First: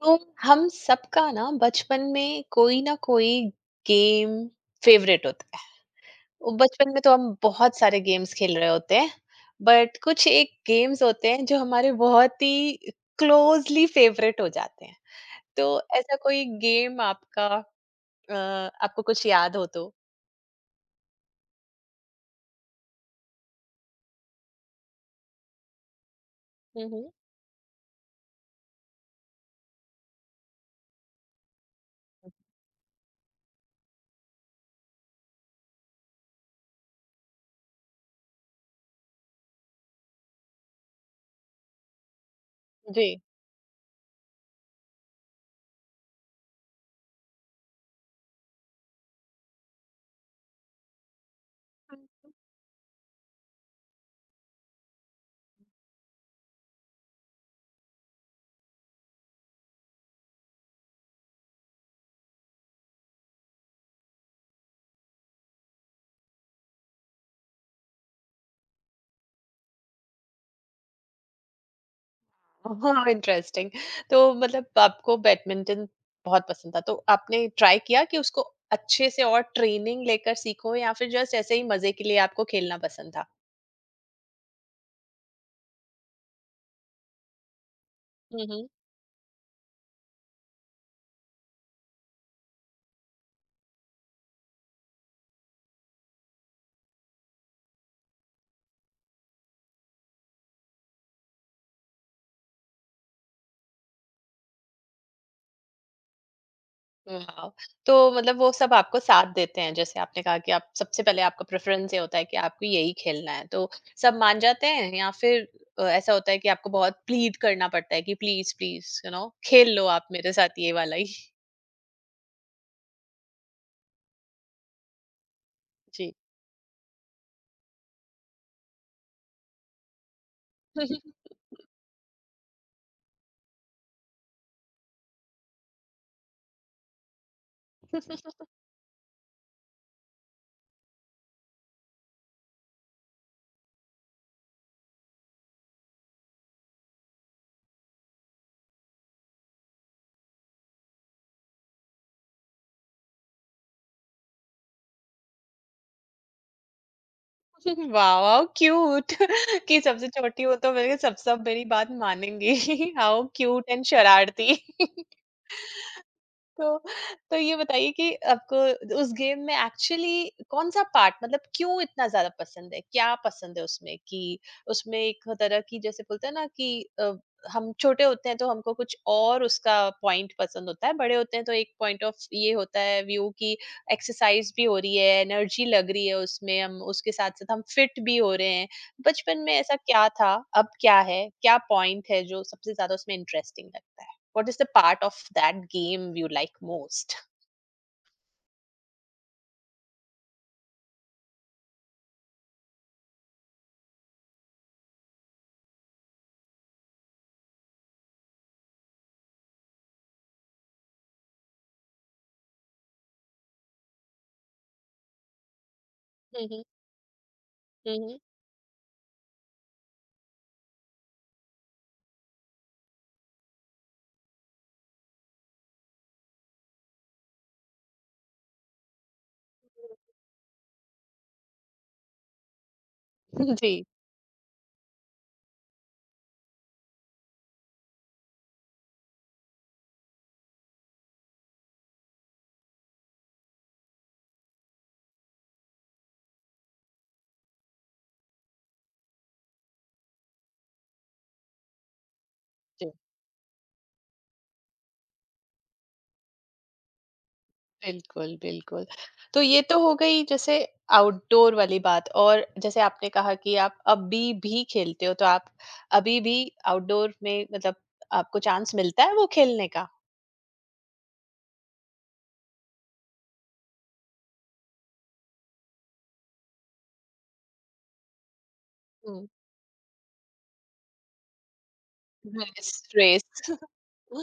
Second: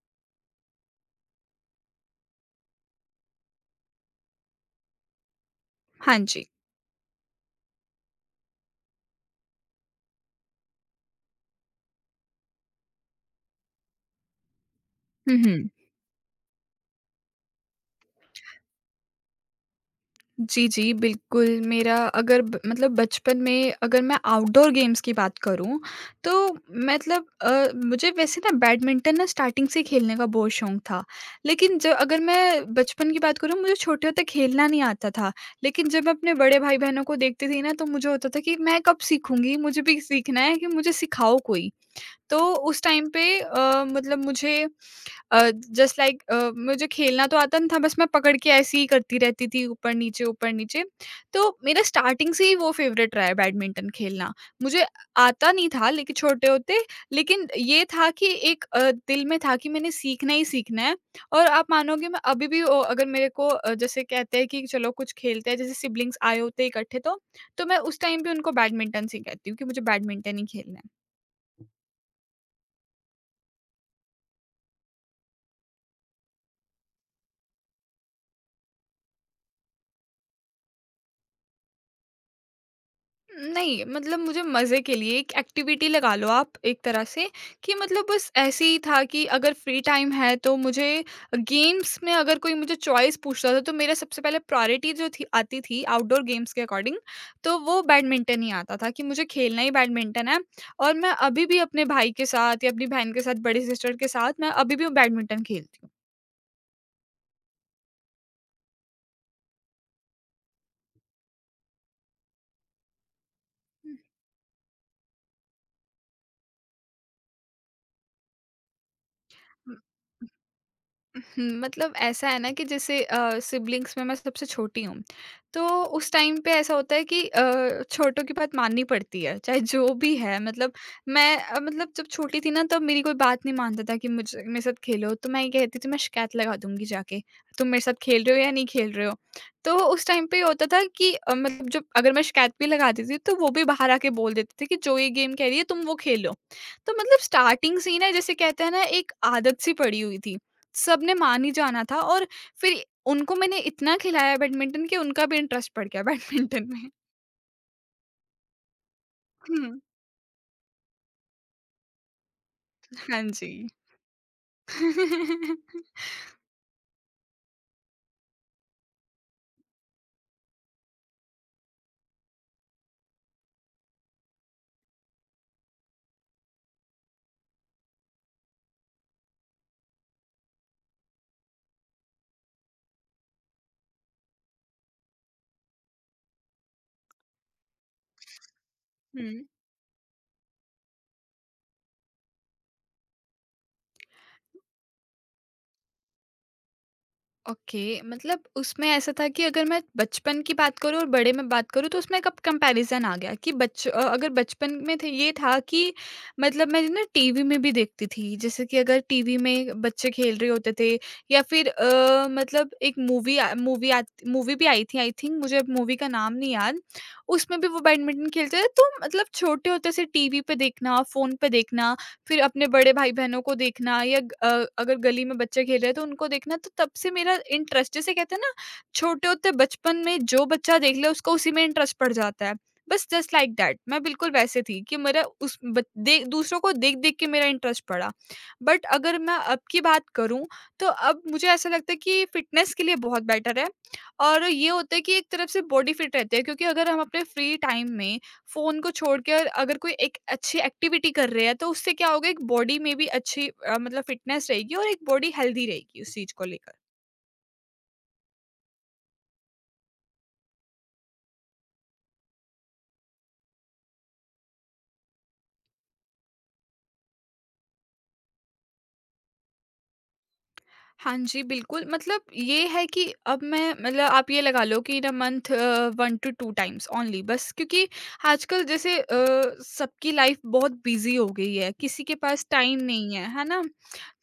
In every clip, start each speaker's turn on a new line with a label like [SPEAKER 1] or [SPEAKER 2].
[SPEAKER 1] तो हम सबका ना बचपन में कोई ना कोई गेम फेवरेट होता है।
[SPEAKER 2] हाँ जी।
[SPEAKER 1] वो बचपन में तो हम बहुत सारे गेम्स खेल रहे होते हैं, बट कुछ एक गेम्स होते हैं जो हमारे बहुत ही क्लोजली फेवरेट हो जाते हैं।
[SPEAKER 2] हुँ, हुँ।
[SPEAKER 1] तो ऐसा कोई गेम आपका आपको कुछ याद हो तो।
[SPEAKER 2] जी, जी, बिल्कुल मेरा अगर ब मतलब बचपन में अगर मैं आउटडोर गेम्स की बात करूँ, तो
[SPEAKER 1] हम्म।
[SPEAKER 2] मतलब मुझे वैसे ना बैडमिंटन ना स्टार्टिंग से खेलने का बहुत शौक था। लेकिन ज अगर मैं बचपन की बात करूँ, मुझे छोटे होते खेलना नहीं आता था। लेकिन जब मैं अपने बड़े भाई-बहनों को देखती थी ना, तो मुझे होता था कि मैं कब सीखूँगी? मुझे भी सीखना है कि मुझे सिखाओ कोई। तो उस
[SPEAKER 1] जी।
[SPEAKER 2] टाइम पे मतलब मुझे अ, जस्ट लाइक मुझे खेलना तो आता नहीं था, बस मैं पकड़ के ऐसे ही करती रहती थी ऊपर-नीचे, ऊपर-नीचे। तो मेरा स्टार्टिंग से ही वो फ़ेवरेट रहा है बैडमिंटन खेलना। मुझे आता नहीं था लेकिन छोटे होते, लेकिन ये था कि एक दिल में था कि मैंने सीखना ही सीखना है। और आप मानोगे मैं अभी भी ओ अगर मेरे को जैसे कहते हैं कि चलो कुछ खेलते हैं, जैसे सिबलिंग्स आए होते हैं इकट्ठे तो मैं उस टाइम भी उनको बैडमिंटन से ही कहती हूँ कि मुझे बैडमिंटन ही खेलना है।
[SPEAKER 1] ओह! इंटरेस्टिंग। तो मतलब आपको बैडमिंटन बहुत पसंद था, तो आपने ट्राई किया कि उसको अच्छे से और ट्रेनिंग लेकर सीखो या फिर जस्ट ऐसे ही मज़े के लिए आपको खेलना पसंद था?
[SPEAKER 2] नहीं, मतलब मुझे मज़े के लिए एक एक्टिविटी लगा लो आप एक तरह से कि मतलब बस
[SPEAKER 1] हुँ,
[SPEAKER 2] ऐसे
[SPEAKER 1] हुँ।
[SPEAKER 2] ही था कि अगर फ्री टाइम है तो मुझे गेम्स में अगर कोई मुझे चॉइस पूछता था, तो मेरा सबसे पहले प्रायोरिटी जो थी आती थी आउटडोर गेम्स के अकॉर्डिंग। तो वो बैडमिंटन ही आता था कि मुझे खेलना ही बैडमिंटन है। और मैं अभी भी अपने भाई के साथ या अपनी बहन के साथ, बड़ी सिस्टर के साथ मैं अभी भी बैडमिंटन खेलती
[SPEAKER 1] वाओ! तो मतलब वो सब आपको साथ देते हैं। जैसे आपने कहा कि आप सबसे पहले आपका प्रेफ़रेंस ये होता है कि आपको यही खेलना है, तो सब मान जाते हैं या फिर ऐसा होता है कि आपको बहुत प्लीड करना पड़ता है कि प्लीज़, प्लीज़, यू नो खेल
[SPEAKER 2] हूँ।
[SPEAKER 1] लो आप मेरे साथ ये वाला ही?
[SPEAKER 2] हुँ, मतलब ऐसा है ना कि जैसे सिब्लिंग्स में मैं सबसे छोटी हूँ, तो उस टाइम पे ऐसा होता है कि छोटों की बात माननी पड़ती है, चाहे जो भी है। मतलब
[SPEAKER 1] जी।
[SPEAKER 2] मैं मतलब जब छोटी थी ना, तब मेरी कोई बात नहीं मानता था कि मुझ मेरे साथ खेलो, तो मैं ये कहती थी मैं शिकायत लगा दूँगी जाके, तुम मेरे साथ खेल रहे हो या नहीं खेल रहे हो। तो उस टाइम पे ये होता था कि मतलब जब अगर मैं शिकायत भी लगाती थी, तो वो भी बाहर आके बोल देते थे कि जो ये गेम कह रही है तुम वो खेलो। तो मतलब स्टार्टिंग से ही ना जैसे कहते हैं ना एक आदत सी पड़ी हुई थी। सबने मान ही जाना था और फिर उनको मैंने इतना खिलाया बैडमिंटन कि उनका भी इंटरेस्ट पड़ गया बैडमिंटन में।
[SPEAKER 1] वाह, हाउ क्यूट
[SPEAKER 2] हुँ।
[SPEAKER 1] कि सबसे छोटी हो तो मेरे सब सब मेरी बात मानेंगी।
[SPEAKER 2] हाँ
[SPEAKER 1] हाउ
[SPEAKER 2] जी।
[SPEAKER 1] क्यूट एंड शरारती। तो तो ये बताइए कि आपको उस गेम में एक्चुअली कौन सा पार्ट, मतलब क्यों इतना ज्यादा पसंद है, क्या पसंद है उसमें कि उसमें एक तरह की, जैसे बोलते हैं ना कि अ, हम छोटे होते हैं तो हमको कुछ और उसका पॉइंट पसंद होता है, बड़े होते हैं तो एक पॉइंट ऑफ ये होता है व्यू की एक्सरसाइज भी हो रही है, एनर्जी लग रही है उसमें, हम उसके साथ साथ हम फिट भी हो रहे हैं। बचपन
[SPEAKER 2] हुँ।
[SPEAKER 1] में ऐसा क्या था, अब क्या है, क्या पॉइंट है जो सबसे ज्यादा उसमें इंटरेस्टिंग लगता है? What is the part of that game you like most?
[SPEAKER 2] Okay, मतलब उसमें ऐसा था कि अगर मैं बचपन की बात करूँ और बड़े में बात करूँ, तो उसमें एक अब कंपैरिजन आ गया कि अगर बचपन में थे ये था कि मतलब मैं ना टीवी में भी देखती थी, जैसे कि अगर टीवी में बच्चे खेल रहे होते थे या फिर मतलब एक मूवी मूवी मूवी भी आई थी। आई थिंक मुझे अब मूवी का नाम
[SPEAKER 1] हुँ,
[SPEAKER 2] नहीं
[SPEAKER 1] हुँ,
[SPEAKER 2] याद। उसमें भी वो
[SPEAKER 1] हुँ।
[SPEAKER 2] बैडमिंटन खेलते थे, तो मतलब छोटे होते से टीवी पे देखना, फोन पे देखना, फिर अपने बड़े भाई-बहनों को देखना या अगर गली में बच्चे खेल रहे हैं तो उनको देखना, तो तब से मेरा इंटरेस्ट जैसे कहते हैं ना, छोटे होते बचपन में जो बच्चा देख ले उसको उसी में इंटरेस्ट पड़ जाता है। बस जस्ट लाइक
[SPEAKER 1] जी।
[SPEAKER 2] दैट मैं बिल्कुल वैसे थी कि मेरा उस बच दे दूसरों को देख-देख के मेरा इंटरेस्ट पड़ा। बट अगर मैं अब की बात करूँ, तो अब मुझे ऐसा लगता है कि फ़िटनेस के लिए बहुत बेटर है। और ये होता है कि एक तरफ से बॉडी फिट रहती है क्योंकि अगर हम अपने फ्री टाइम में फ़ोन को छोड़कर अगर कोई एक अच्छी एक्टिविटी कर रहे हैं, तो उससे क्या होगा, एक बॉडी
[SPEAKER 1] जी।
[SPEAKER 2] में भी अच्छी मतलब फिटनेस रहेगी और एक बॉडी हेल्दी रहेगी उस चीज़ को लेकर।
[SPEAKER 1] बिल्कुल, बिल्कुल। तो ये तो हो गई जैसे आउटडोर वाली बात। और जैसे आपने कहा कि आप अभी भी खेलते हो, तो आप अभी भी आउटडोर में मतलब आपको चांस मिलता है वो खेलने का?
[SPEAKER 2] हाँ जी, बिल्कुल। मतलब ये है कि अब मैं मतलब आप ये लगा लो कि in a month 1 to 2 times only, बस क्योंकि आजकल जैसे
[SPEAKER 1] हुँ।
[SPEAKER 2] सबकी लाइफ बहुत बिज़ी हो गई है, किसी के पास
[SPEAKER 1] रेस।
[SPEAKER 2] टाइम नहीं है,
[SPEAKER 1] रेस।
[SPEAKER 2] है ना?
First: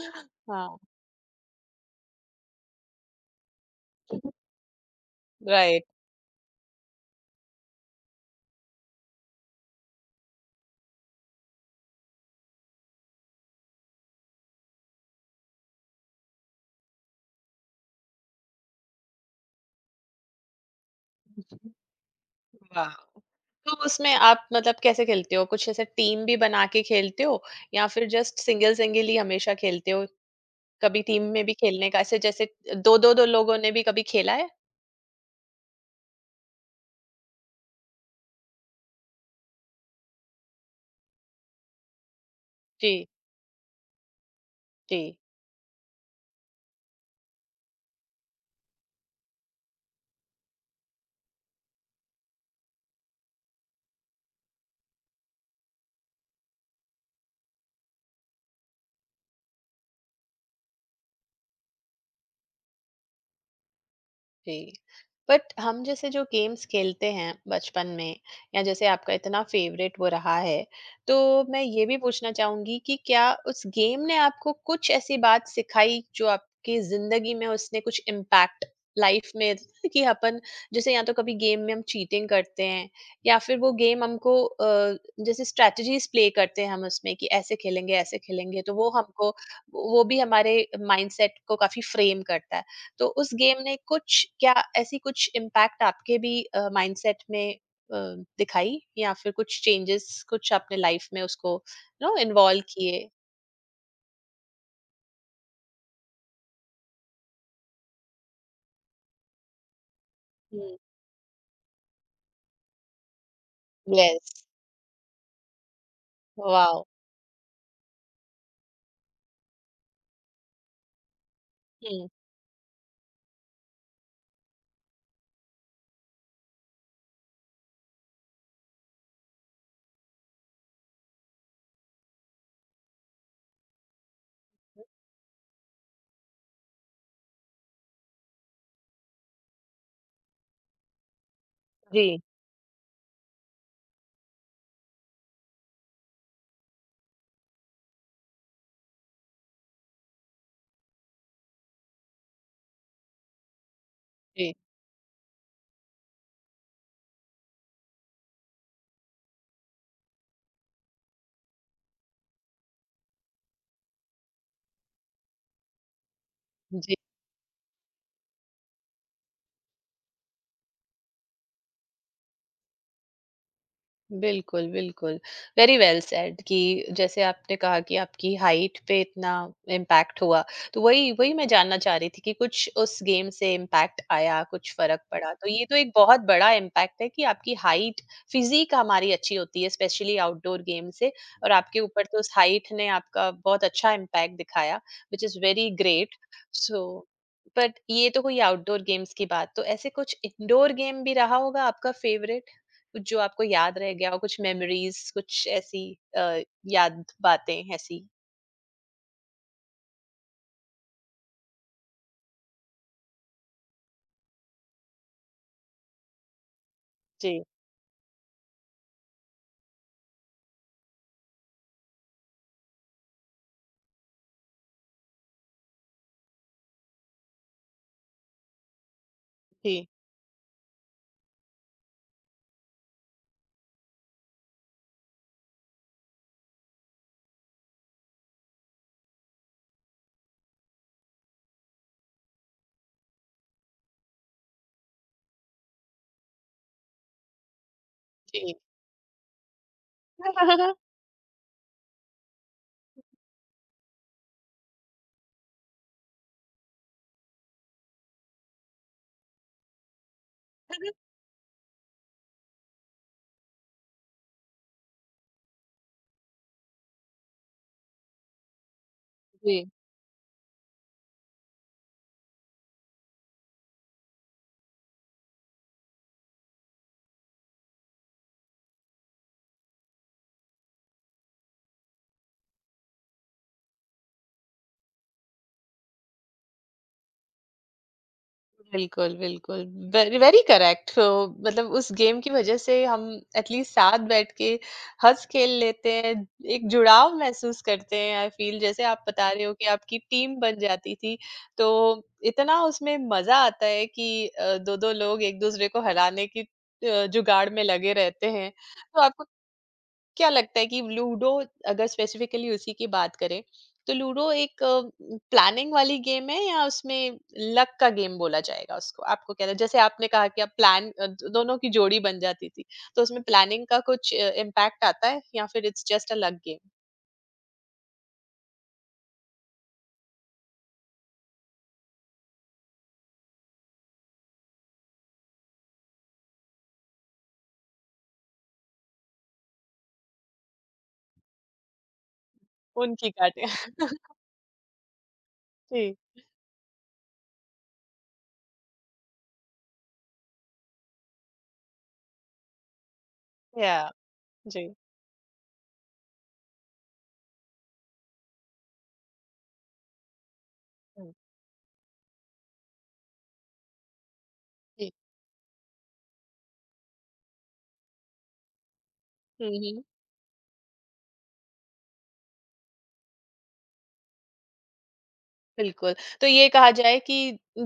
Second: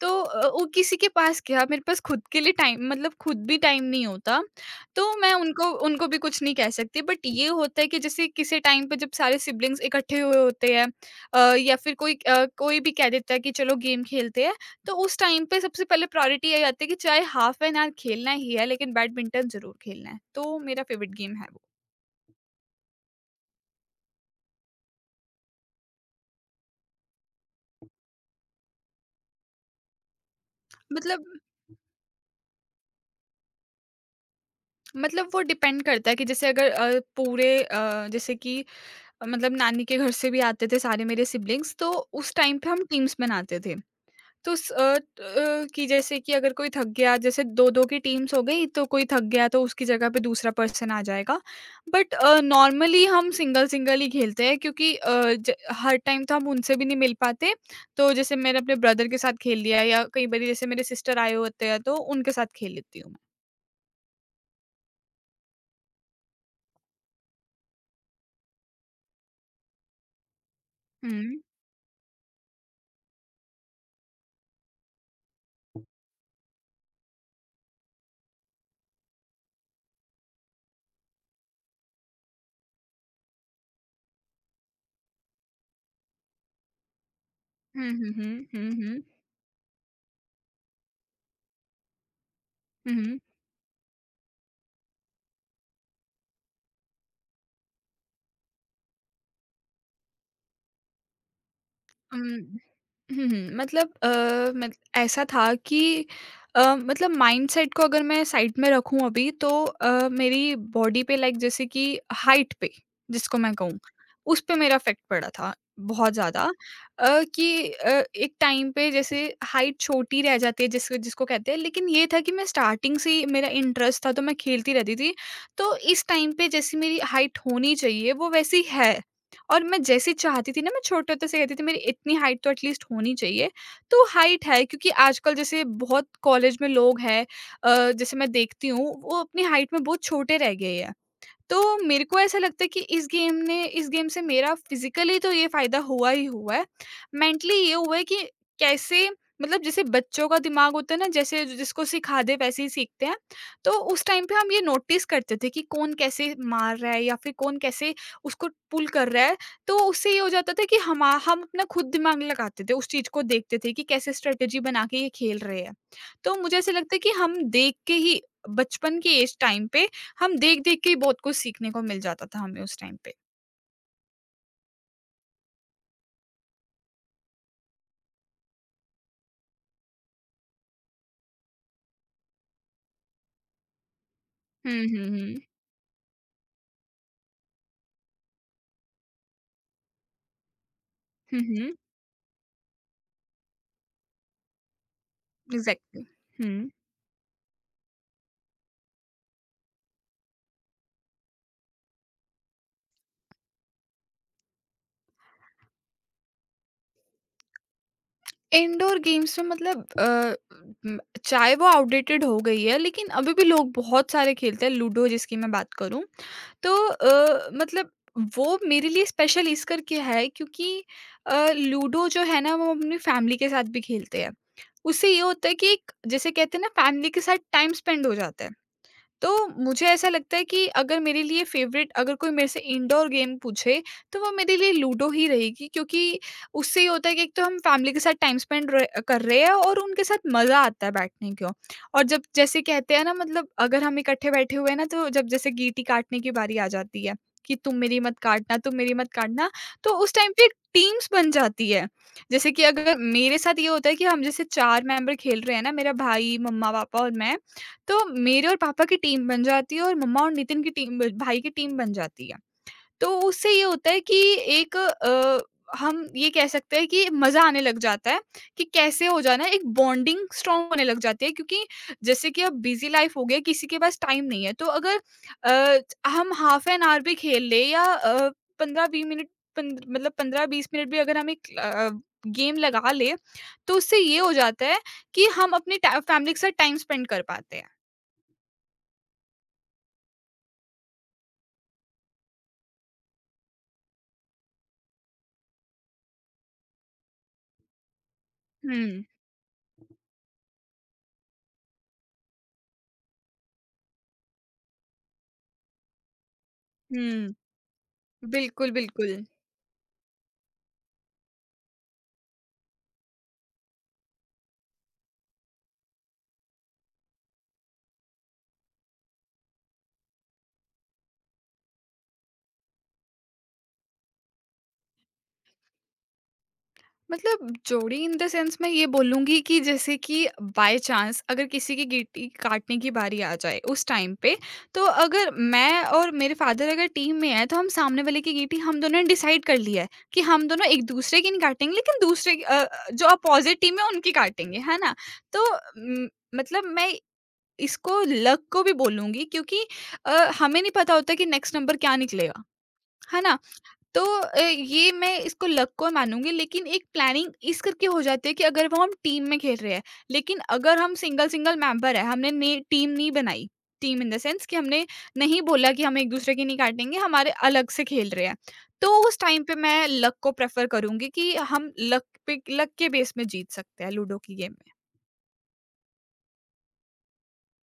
[SPEAKER 2] तो वो
[SPEAKER 1] हाँ।
[SPEAKER 2] किसी के पास क्या मेरे पास खुद के लिए टाइम मतलब खुद भी टाइम नहीं होता, तो मैं उनको
[SPEAKER 1] राइट।
[SPEAKER 2] उनको भी कुछ नहीं कह सकती। बट ये होता है कि जैसे किसी टाइम पे जब सारे सिबलिंग्स इकट्ठे हुए होते हैं, या फिर कोई भी कह देता है कि चलो गेम खेलते हैं, तो उस टाइम पे सबसे पहले प्रायोरिटी यही आती है कि चाहे हाफ एन आवर खेलना ही है लेकिन बैडमिंटन ज़रूर खेलना है। तो मेरा फेवरेट गेम है वो।
[SPEAKER 1] वाह! तो उसमें आप मतलब कैसे खेलते हो? कुछ ऐसे टीम भी बना के खेलते हो या फिर जस्ट सिंगल-सिंगल ही हमेशा खेलते हो? कभी टीम
[SPEAKER 2] मतलब
[SPEAKER 1] में भी खेलने का ऐसे जैसे 2-2 दो दो लोगों ने भी कभी खेला है?
[SPEAKER 2] मतलब वो डिपेंड करता है कि जैसे अगर पूरे जैसे कि मतलब नानी के घर से भी आते थे सारे मेरे सिब्लिंग्स, तो उस टाइम पे हम
[SPEAKER 1] जी।
[SPEAKER 2] टीम्स बनाते थे। तो स अ,
[SPEAKER 1] जी।
[SPEAKER 2] ट अ, कि जैसे कि अगर कोई थक गया, जैसे 2-2 की टीम्स हो गई, तो कोई थक गया तो उसकी जगह पे दूसरा पर्सन आ जाएगा। बट नॉर्मली हम सिंगल-सिंगल ही खेलते हैं क्योंकि अ, ज हर टाइम तो हम उनसे भी नहीं मिल पाते। तो जैसे मैंने अपने ब्रदर के साथ खेल लिया या कई बारी जैसे मेरे सिस्टर आए होते हैं तो उनके साथ खेल लेती हूँ मैं।
[SPEAKER 1] जी। बट हम जैसे जो गेम्स खेलते हैं बचपन में या जैसे आपका इतना फेवरेट वो रहा है, तो
[SPEAKER 2] हुँ।
[SPEAKER 1] मैं ये भी पूछना चाहूंगी कि क्या उस गेम ने आपको कुछ ऐसी बात सिखाई जो आपकी जिंदगी में उसने कुछ इम्पैक्ट लाइफ में कि अपन, जैसे या तो कभी गेम में हम चीटिंग करते हैं या फिर वो गेम हमको जैसे स्ट्रेटजीज प्ले करते हैं हम उसमें कि ऐसे
[SPEAKER 2] हुँ,
[SPEAKER 1] खेलेंगे
[SPEAKER 2] हुँ,
[SPEAKER 1] ऐसे
[SPEAKER 2] हुँ।
[SPEAKER 1] खेलेंगे,
[SPEAKER 2] हुँ,
[SPEAKER 1] तो वो
[SPEAKER 2] हुँ।
[SPEAKER 1] हमको वो भी हमारे माइंडसेट को काफी फ्रेम करता है।
[SPEAKER 2] हुँ,
[SPEAKER 1] तो
[SPEAKER 2] हुँ।
[SPEAKER 1] उस गेम ने कुछ क्या ऐसी कुछ इम्पैक्ट आपके भी माइंडसेट में अ, दिखाई या फिर कुछ चेंजेस कुछ आपने लाइफ में उसको नो
[SPEAKER 2] उम
[SPEAKER 1] इन्वॉल्व किए?
[SPEAKER 2] हुँ, हुँ। मतलब मत ऐसा था कि मतलब माइंडसेट को अगर मैं साइड में रखूँ अभी, तो मेरी
[SPEAKER 1] हुँ।
[SPEAKER 2] बॉडी पे लाइक जैसे कि हाइट पे जिसको मैं कहूँ, उस
[SPEAKER 1] यस।
[SPEAKER 2] पे मेरा इफ़ेक्ट पड़ा था बहुत ज़्यादा।
[SPEAKER 1] वाओ!
[SPEAKER 2] कि एक टाइम पे जैसे हाइट छोटी रह जाती है जिसको कहते हैं, लेकिन ये
[SPEAKER 1] हुँ।
[SPEAKER 2] था कि मैं स्टार्टिंग से ही मेरा इंटरेस्ट था तो मैं खेलती रहती थी। तो इस टाइम पे जैसी मेरी हाइट होनी चाहिए वो वैसी है। और मैं जैसे चाहती थी ना, मैं छोटे होते से कहती थी मेरी इतनी हाइट तो एटलीस्ट होनी चाहिए, तो हाइट है क्योंकि आजकल जैसे बहुत कॉलेज में लोग हैं जैसे मैं देखती हूँ वो अपनी हाइट में बहुत छोटे रह गए हैं। तो मेरे को
[SPEAKER 1] जी।
[SPEAKER 2] ऐसा लगता है कि इस गेम ने इस गेम से मेरा फिज़िकली तो ये फ़ायदा हुआ ही हुआ है। मेंटली ये हुआ है कि कैसे मतलब जैसे बच्चों का दिमाग होता है ना, जैसे जिसको सिखा दें वैसे ही सीखते हैं। तो उस टाइम पे हम
[SPEAKER 1] जी।
[SPEAKER 2] ये नोटिस करते थे कि कौन कैसे मार रहा है या फिर कौन कैसे उसको पुल कर रहा है। तो उससे ये हो जाता था कि हमा हम अपना खुद दिमाग लगाते थे, उस चीज़ को देखते थे कि कैसे स्ट्रैटेजी बना के ये खेल रहे हैं। तो मुझे ऐसा लगता
[SPEAKER 1] जी।
[SPEAKER 2] है कि हम देख के ही बचपन के इस टाइम पे, हम देख-देख के ही बहुत कुछ सीखने को मिल जाता था हमें उस टाइम पे।
[SPEAKER 1] बिल्कुल, बिल्कुल। वेरी वेल सेड कि जैसे आपने कहा कि आपकी हाइट पे इतना इम्पैक्ट हुआ, तो वही वही मैं जानना चाह रही थी कि कुछ उस गेम से इम्पैक्ट आया,
[SPEAKER 2] हुँ,
[SPEAKER 1] कुछ फ़र्क
[SPEAKER 2] हुँ,
[SPEAKER 1] पड़ा। तो
[SPEAKER 2] हुँ।
[SPEAKER 1] ये तो एक बहुत बड़ा इम्पैक्ट है कि आपकी हाइट फ़िज़िक हमारी अच्छी होती है, स्पेशली आउटडोर गेम से।
[SPEAKER 2] हुँ,
[SPEAKER 1] और
[SPEAKER 2] हुँ।
[SPEAKER 1] आपके ऊपर तो उस हाइट ने आपका बहुत अच्छा इम्पैक्ट दिखाया, which is very
[SPEAKER 2] exactly.
[SPEAKER 1] Great.
[SPEAKER 2] Hmm.
[SPEAKER 1] So but ये तो हुई आउटडोर गेम्स की बात। तो ऐसे कुछ इंडोर गेम भी रहा होगा आपका फ़ेवरेट? कुछ जो आपको याद रह गया हो, कुछ मेमोरीज़, कुछ ऐसी अ, याद बातें ऐसी?
[SPEAKER 2] इंडोर गेम्स में मतलब उम, चाहे वो आउटडेटेड हो गई है लेकिन अभी भी लोग बहुत सारे खेलते हैं, लूडो जिसकी मैं बात करूँ। तो
[SPEAKER 1] जी।
[SPEAKER 2] मतलब वो मेरे लिए स्पेशल इस करके है क्योंकि लूडो जो है ना वो हम अपनी फैमिली के साथ भी खेलते हैं। उससे ये होता है कि एक जिसे कहते हैं ना फैमिली के साथ टाइम स्पेंड हो जाता है। तो मुझे
[SPEAKER 1] जी।
[SPEAKER 2] ऐसा लगता है कि अगर मेरे लिए फेवरेट अगर कोई मेरे से इंडोर गेम पूछे, तो वो मेरे लिए लूडो ही रहेगी क्योंकि उससे ये होता है कि एक तो हम फैमिली के साथ टाइम स्पेंड कर रहे हैं और उनके साथ मज़ा आता है बैठने को। और जब जैसे कहते हैं ना मतलब अगर हम इकट्ठे बैठे हुए हैं ना, तो जब जैसे गीटी काटने की बारी आ जाती है कि तुम मेरी मत
[SPEAKER 1] जी।
[SPEAKER 2] काटना तुम मेरी मत काटना, तो उस टाइम पे टीम्स बन जाती है। जैसे कि अगर मेरे साथ ये होता है कि हम जैसे चार मेंबर खेल रहे हैं ना, मेरा भाई, मम्मा, पापा और मैं, तो मेरे और पापा की टीम बन जाती है और मम्मा और नितिन की टीम ब भाई की टीम बन जाती है। तो उससे ये होता है कि एक हम ये कह सकते हैं कि मज़ा आने लग जाता है कि कैसे हो जाना है, एक
[SPEAKER 1] जी।
[SPEAKER 2] बॉन्डिंग स्ट्रॉन्ग होने लग जाती है क्योंकि जैसे कि अब बिज़ी लाइफ़ हो गया, किसी के पास टाइम नहीं है। तो अगर अ, हम हाफ एन आवर भी खेल लें या 15-20 मिनट पंद मतलब 15-20 मिनट भी अगर हम एक गेम लगा लें, तो उससे ये हो जाता है कि हम अपनी टा फैमिली के साथ टाइम स्पेंड कर पाते हैं।
[SPEAKER 1] बिल्कुल, बिल्कुल। Very very correct. तो मतलब उस गेम की वज़ह से हम एटलीस्ट साथ बैठ के हँस खेल लेते हैं, एक जुड़ाव महसूस करते हैं। आई फ़ील जैसे
[SPEAKER 2] हुँ,
[SPEAKER 1] आप बता रहे हो कि आपकी टीम बन जाती थी, तो इतना उसमें मज़ा आता है कि 2-2 लोग एक-दूसरे को हराने की
[SPEAKER 2] हुँ।
[SPEAKER 1] जुगाड़ में लगे रहते हैं।
[SPEAKER 2] बिल्कुल,
[SPEAKER 1] तो
[SPEAKER 2] बिल्कुल।
[SPEAKER 1] आपको क्या लगता है कि लूडो, अगर स्पेसिफिकली उसी की बात करें, तो लूडो एक प्लानिंग वाली गेम है या उसमें लक का गेम बोला जाएगा उसको, आपको क्या लगता है? जैसे आपने कहा कि आप प्लान दोनों की जोड़ी बन जाती थी, तो उसमें प्लानिंग का कुछ इम्पैक्ट आता है या फिर it's just a luck game?
[SPEAKER 2] मतलब जोड़ी इन द सेंस मैं ये बोलूँगी कि जैसे कि बाय चांस अगर किसी की गिट्टी काटने की बारी आ जाए उस टाइम पे, तो अगर मैं और मेरे फ़ादर अगर टीम में हैं, तो हम सामने वाले की गिट्टी हम दोनों ने डिसाइड कर लिया है कि हम दोनों एक-दूसरे की नहीं काटेंगे लेकिन दूसरे की जो
[SPEAKER 1] उनकी काटे।
[SPEAKER 2] अपोज़िट टीम है उनकी काटेंगे, है ना? तो
[SPEAKER 1] जी।
[SPEAKER 2] मतलब मैं इसको लक को भी बोलूँगी क्योंकि अ, हमें नहीं पता होता कि नेक्स्ट नंबर क्या निकलेगा, है ना?
[SPEAKER 1] या।
[SPEAKER 2] तो
[SPEAKER 1] जी।
[SPEAKER 2] ये मैं इसको लक को मानूँगी लेकिन एक प्लानिंग इस करके हो जाती है कि अगर वो हम टीम में खेल रहे हैं, लेकिन अगर हम
[SPEAKER 1] हम्म।
[SPEAKER 2] सिंगल-सिंगल मेंबर है, हमने ने टीम नहीं बनाई, टीम इन द सेंस कि हमने
[SPEAKER 1] जी।
[SPEAKER 2] नहीं बोला कि हम एक-दूसरे की नहीं काटेंगे, हमारे अलग से खेल रहे हैं। तो उस टाइम पे
[SPEAKER 1] हम्म।
[SPEAKER 2] मैं लक को प्रेफ़र करूँगी कि हम लक पे लक के बेस में जीत सकते हैं लूडो की गेम में।
[SPEAKER 1] बिल्कुल। तो ये कहा जाए कि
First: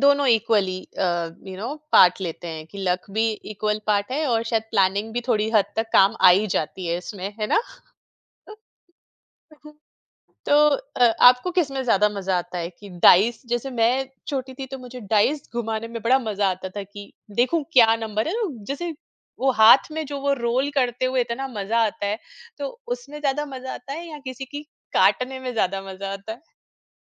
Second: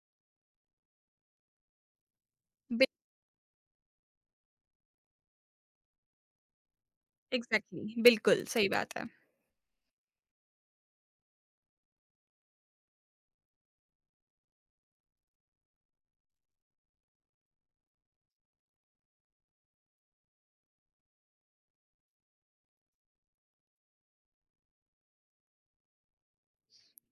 [SPEAKER 1] दोनों इक्वली यू नो पार्ट लेते हैं कि
[SPEAKER 2] बि
[SPEAKER 1] लक भी इक्वल पार्ट है और शायद प्लानिंग भी थोड़ी हद तक काम आ ही जाती है इसमें, है ना?
[SPEAKER 2] एग्ज़ैक्टली बिल्कुल, सही बात है।
[SPEAKER 1] तो आपको किसमें ज़्यादा मज़ा आता है कि डाइस, जैसे मैं छोटी थी तो मुझे डाइस घुमाने में बड़ा मज़ा आता था कि देखूँ क्या नंबर है, तो जैसे वो हाथ में जो वो रोल करते हुए इतना मज़ा आता है, तो उसमें ज़्यादा मज़ा आता है या किसी की काटने में ज़्यादा मज़ा आता है?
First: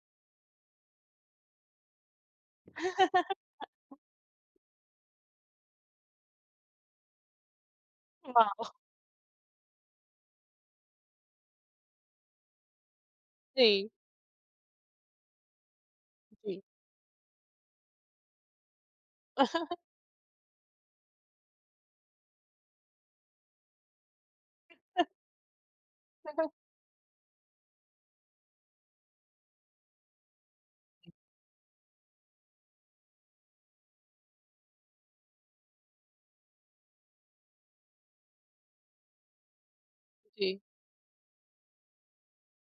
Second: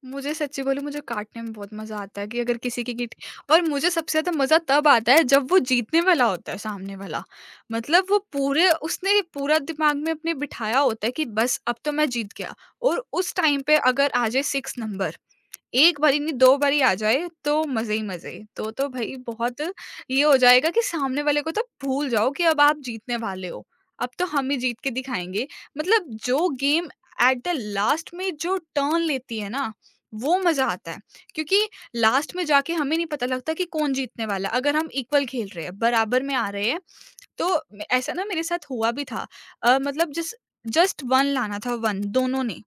[SPEAKER 2] मुझे सच्ची बोलूँ, मुझे काटने में बहुत मज़ा आता है कि अगर किसी की गिट और मुझे सबसे ज़्यादा मज़ा तब आता है जब वो जीतने वाला होता है सामने वाला। मतलब वो पूरे
[SPEAKER 1] वाओ!
[SPEAKER 2] उसने पूरा दिमाग में अपने बिठाया होता है कि बस अब तो मैं जीत गया, और उस टाइम पे
[SPEAKER 1] जी।
[SPEAKER 2] अगर आ जाए 6 नंबर, 1 बारी नहीं 2
[SPEAKER 1] जी।
[SPEAKER 2] बारी आ जाए, तो मज़े ही मज़े। तो भई बहुत ये हो जाएगा कि सामने वाले को तो भूल जाओ कि अब आप जीतने वाले हो। अब तो हम ही जीत के दिखाएँगे। मतलब जो गेम एट द लास्ट में जो टर्न लेती है ना, वो मज़ा आता है। क्योंकि लास्ट में जाके हमें नहीं पता लगता कि कौन जीतने वाला है। अगर हम इक्वल खेल रहे हैं, बराबर में आ रहे हैं, तो ऐसा ना मेरे साथ हुआ भी था। मतलब जिस
[SPEAKER 1] जी।
[SPEAKER 2] जस्ट 1 लाना था, 1 दोनों ने।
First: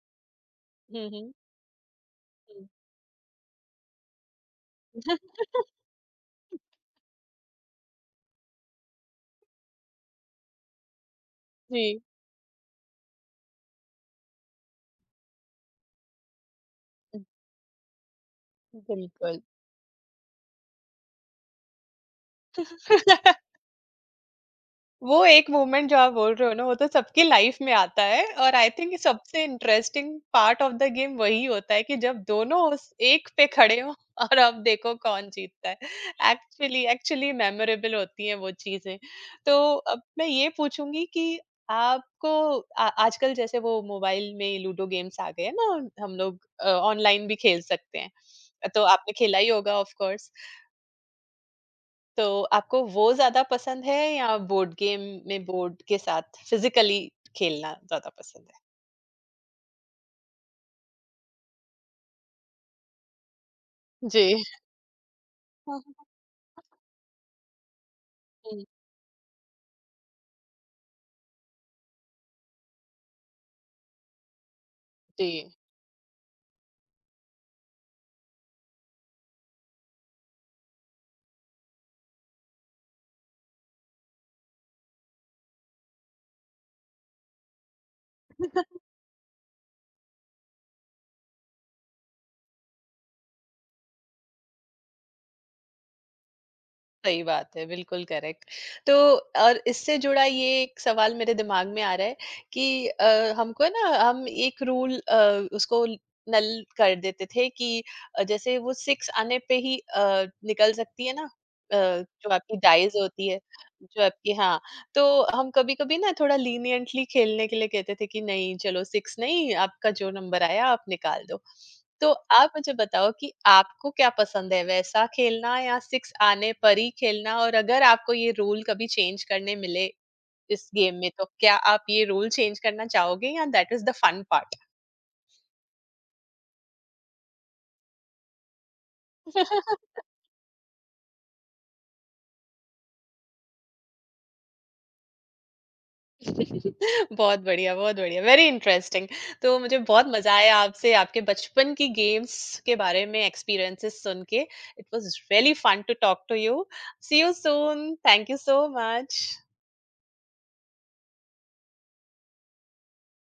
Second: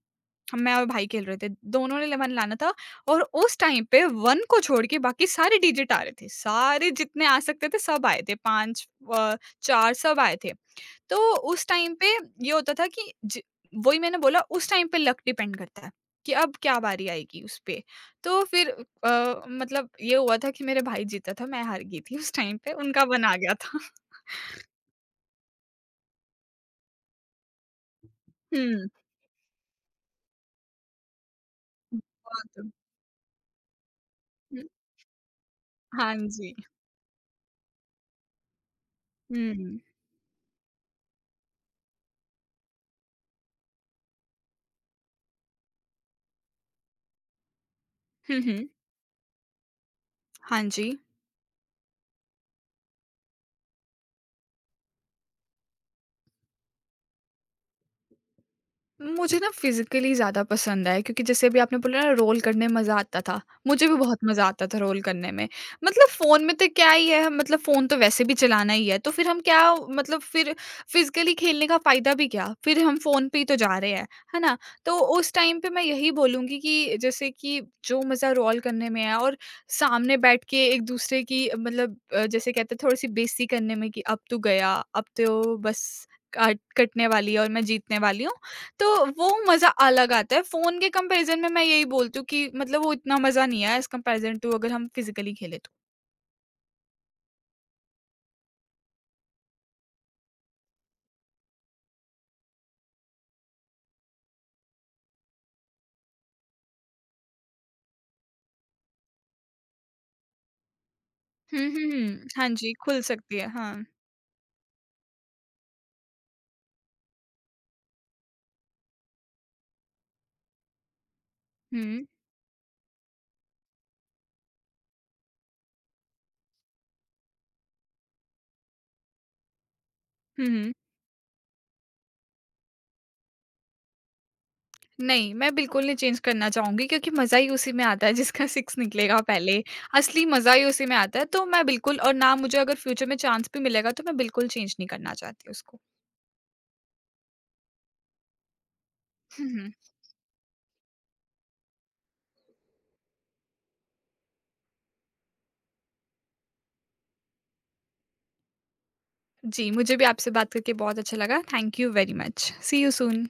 [SPEAKER 2] हम मैं और भाई
[SPEAKER 1] हुँ,
[SPEAKER 2] खेल
[SPEAKER 1] हुँ।
[SPEAKER 2] रहे थे। दोनों ने 11 लाना
[SPEAKER 1] हुँ।
[SPEAKER 2] था और उस टाइम पे 1 को छोड़ के बाकी सारे डिजिट आ रहे थे। सारे जितने आ सकते थे सब आए थे, 5, अ, 4, सब आए थे। तो उस टाइम
[SPEAKER 1] जी।
[SPEAKER 2] पे ये होता था कि ज वही मैंने बोला, उस टाइम पे लक डिपेंड करता है कि अब क्या बारी आएगी उस पे। तो फिर
[SPEAKER 1] हुँ, बिल्कुल।
[SPEAKER 2] मतलब ये हुआ था कि मेरे भाई जीता था, मैं हार गई थी उस टाइम पे, उनका 1 आ गया था।
[SPEAKER 1] वो एक मोमेंट जो आप बोल रहे हो ना, वो तो सबकी लाइफ में आता है और आई
[SPEAKER 2] हुँ,
[SPEAKER 1] थिंक सबसे interesting part of the game वही होता है कि जब दोनों
[SPEAKER 2] बहुत
[SPEAKER 1] उस एक पे खड़े हो और अब
[SPEAKER 2] हुँ,
[SPEAKER 1] देखो कौन जीतता है।
[SPEAKER 2] हाँ जी।
[SPEAKER 1] एक्चुअली एक्चुअली मेमोरेबल होती हैं वो चीजें।
[SPEAKER 2] हुँ,
[SPEAKER 1] तो
[SPEAKER 2] हुँ,
[SPEAKER 1] अब मैं ये पूछूंगी कि आपको आ, आजकल जैसे वो मोबाइल में लूडो गेम्स आ गए हैं ना, हम लोग ऑनलाइन भी खेल सकते हैं,
[SPEAKER 2] हुँ, हुँ।
[SPEAKER 1] तो आपने खेला ही होगा ऑफ कोर्स।
[SPEAKER 2] हाँ जी।
[SPEAKER 1] तो आपको वो ज़्यादा पसंद है या बोर्ड गेम में बोर्ड के साथ फिज़िकली खेलना ज़्यादा पसंद है?
[SPEAKER 2] मुझे ना फिज़िकली ज़्यादा पसंद आया क्योंकि जैसे अभी आपने बोला ना रोल करने में मज़ा आता था, मुझे भी बहुत
[SPEAKER 1] जी।
[SPEAKER 2] मज़ा आता था रोल करने में।
[SPEAKER 1] हुँ, हुँ,
[SPEAKER 2] मतलब फ़ोन में तो क्या ही है, मतलब फ़ोन तो वैसे भी
[SPEAKER 1] हुँ।
[SPEAKER 2] चलाना ही है, तो फिर हम क्या मतलब फिर फिज़िकली खेलने का फ़ायदा भी क्या? फिर हम फ़ोन पे ही तो जा रहे हैं, है ना? तो उस
[SPEAKER 1] जी।
[SPEAKER 2] टाइम पे मैं यही बोलूँगी कि जैसे कि जो मज़ा रोल करने में है और सामने बैठ के एक-दूसरे की मतलब जैसे कहते हैं थोड़ी-सी बेइज़्ज़ती करने में कि अब तू गया, अब तो बस काट कटने वाली है और मैं जीतने वाली हूँ। तो वो मज़ा अलग आता है। फ़ोन के कंपैरिज़न में मैं यही बोलती हूँ कि मतलब वो इतना मज़ा नहीं आया एज़ कंपैरिज़न टू, अगर हम फिज़िकली खेलें तो।
[SPEAKER 1] सही बात है, बिल्कुल करेक्ट। तो और इससे जुड़ा ये एक सवाल मेरे दिमाग में आ रहा है कि हमको ना हम एक रूल अ, उसको ल- नल कर देते थे कि जैसे वो 6 आने पे ही निकल सकती है ना,
[SPEAKER 2] हुँ,
[SPEAKER 1] अ,
[SPEAKER 2] हुँ, हुँ।
[SPEAKER 1] जो
[SPEAKER 2] हाँ
[SPEAKER 1] आपकी
[SPEAKER 2] जी,
[SPEAKER 1] डाइज़
[SPEAKER 2] खुल
[SPEAKER 1] होती
[SPEAKER 2] सकती
[SPEAKER 1] है,
[SPEAKER 2] है। हाँ।
[SPEAKER 1] जो आपकी, हाँ, तो हम कभी-कभी ना थोड़ा लीनिएंटली खेलने के लिए कहते थे कि नहीं, चलो 6 नहीं, आपका जो नंबर आया आप निकाल दो।
[SPEAKER 2] हुँ।
[SPEAKER 1] तो आप मुझे बताओ कि आपको क्या पसंद है, वैसा खेलना या सिक्स आने पर ही खेलना? और अगर आपको ये रूल कभी चेंज करने मिले
[SPEAKER 2] हुँ,
[SPEAKER 1] इस
[SPEAKER 2] हुँ।
[SPEAKER 1] गेम में, तो क्या आप ये रूल चेंज करना चाहोगे या that is the fun part?
[SPEAKER 2] नहीं, मैं बिल्कुल नहीं चेंज करना चाहूँगी क्योंकि मज़ा ही उसी में आता है जिसका 6 निकलेगा पहले। असली मज़ा ही उसी में आता है, तो मैं बिल्कुल, और ना मुझे अगर फ्यूचर में चांस भी मिलेगा तो मैं बिल्कुल चेंज नहीं करना चाहती उसको।
[SPEAKER 1] बहुत बढ़िया, बहुत बढ़िया। Very interesting.
[SPEAKER 2] हुँ,
[SPEAKER 1] तो
[SPEAKER 2] हुँ।
[SPEAKER 1] मुझे बहुत मजा आया आपसे आपके बचपन की गेम्स के बारे में एक्सपीरियंसेस सुन के। It was really fun to talk to you. See you soon. Thank you so much.
[SPEAKER 2] जी, मुझे भी आपसे बात करके बहुत अच्छा लगा। Thank you very much. See you soon.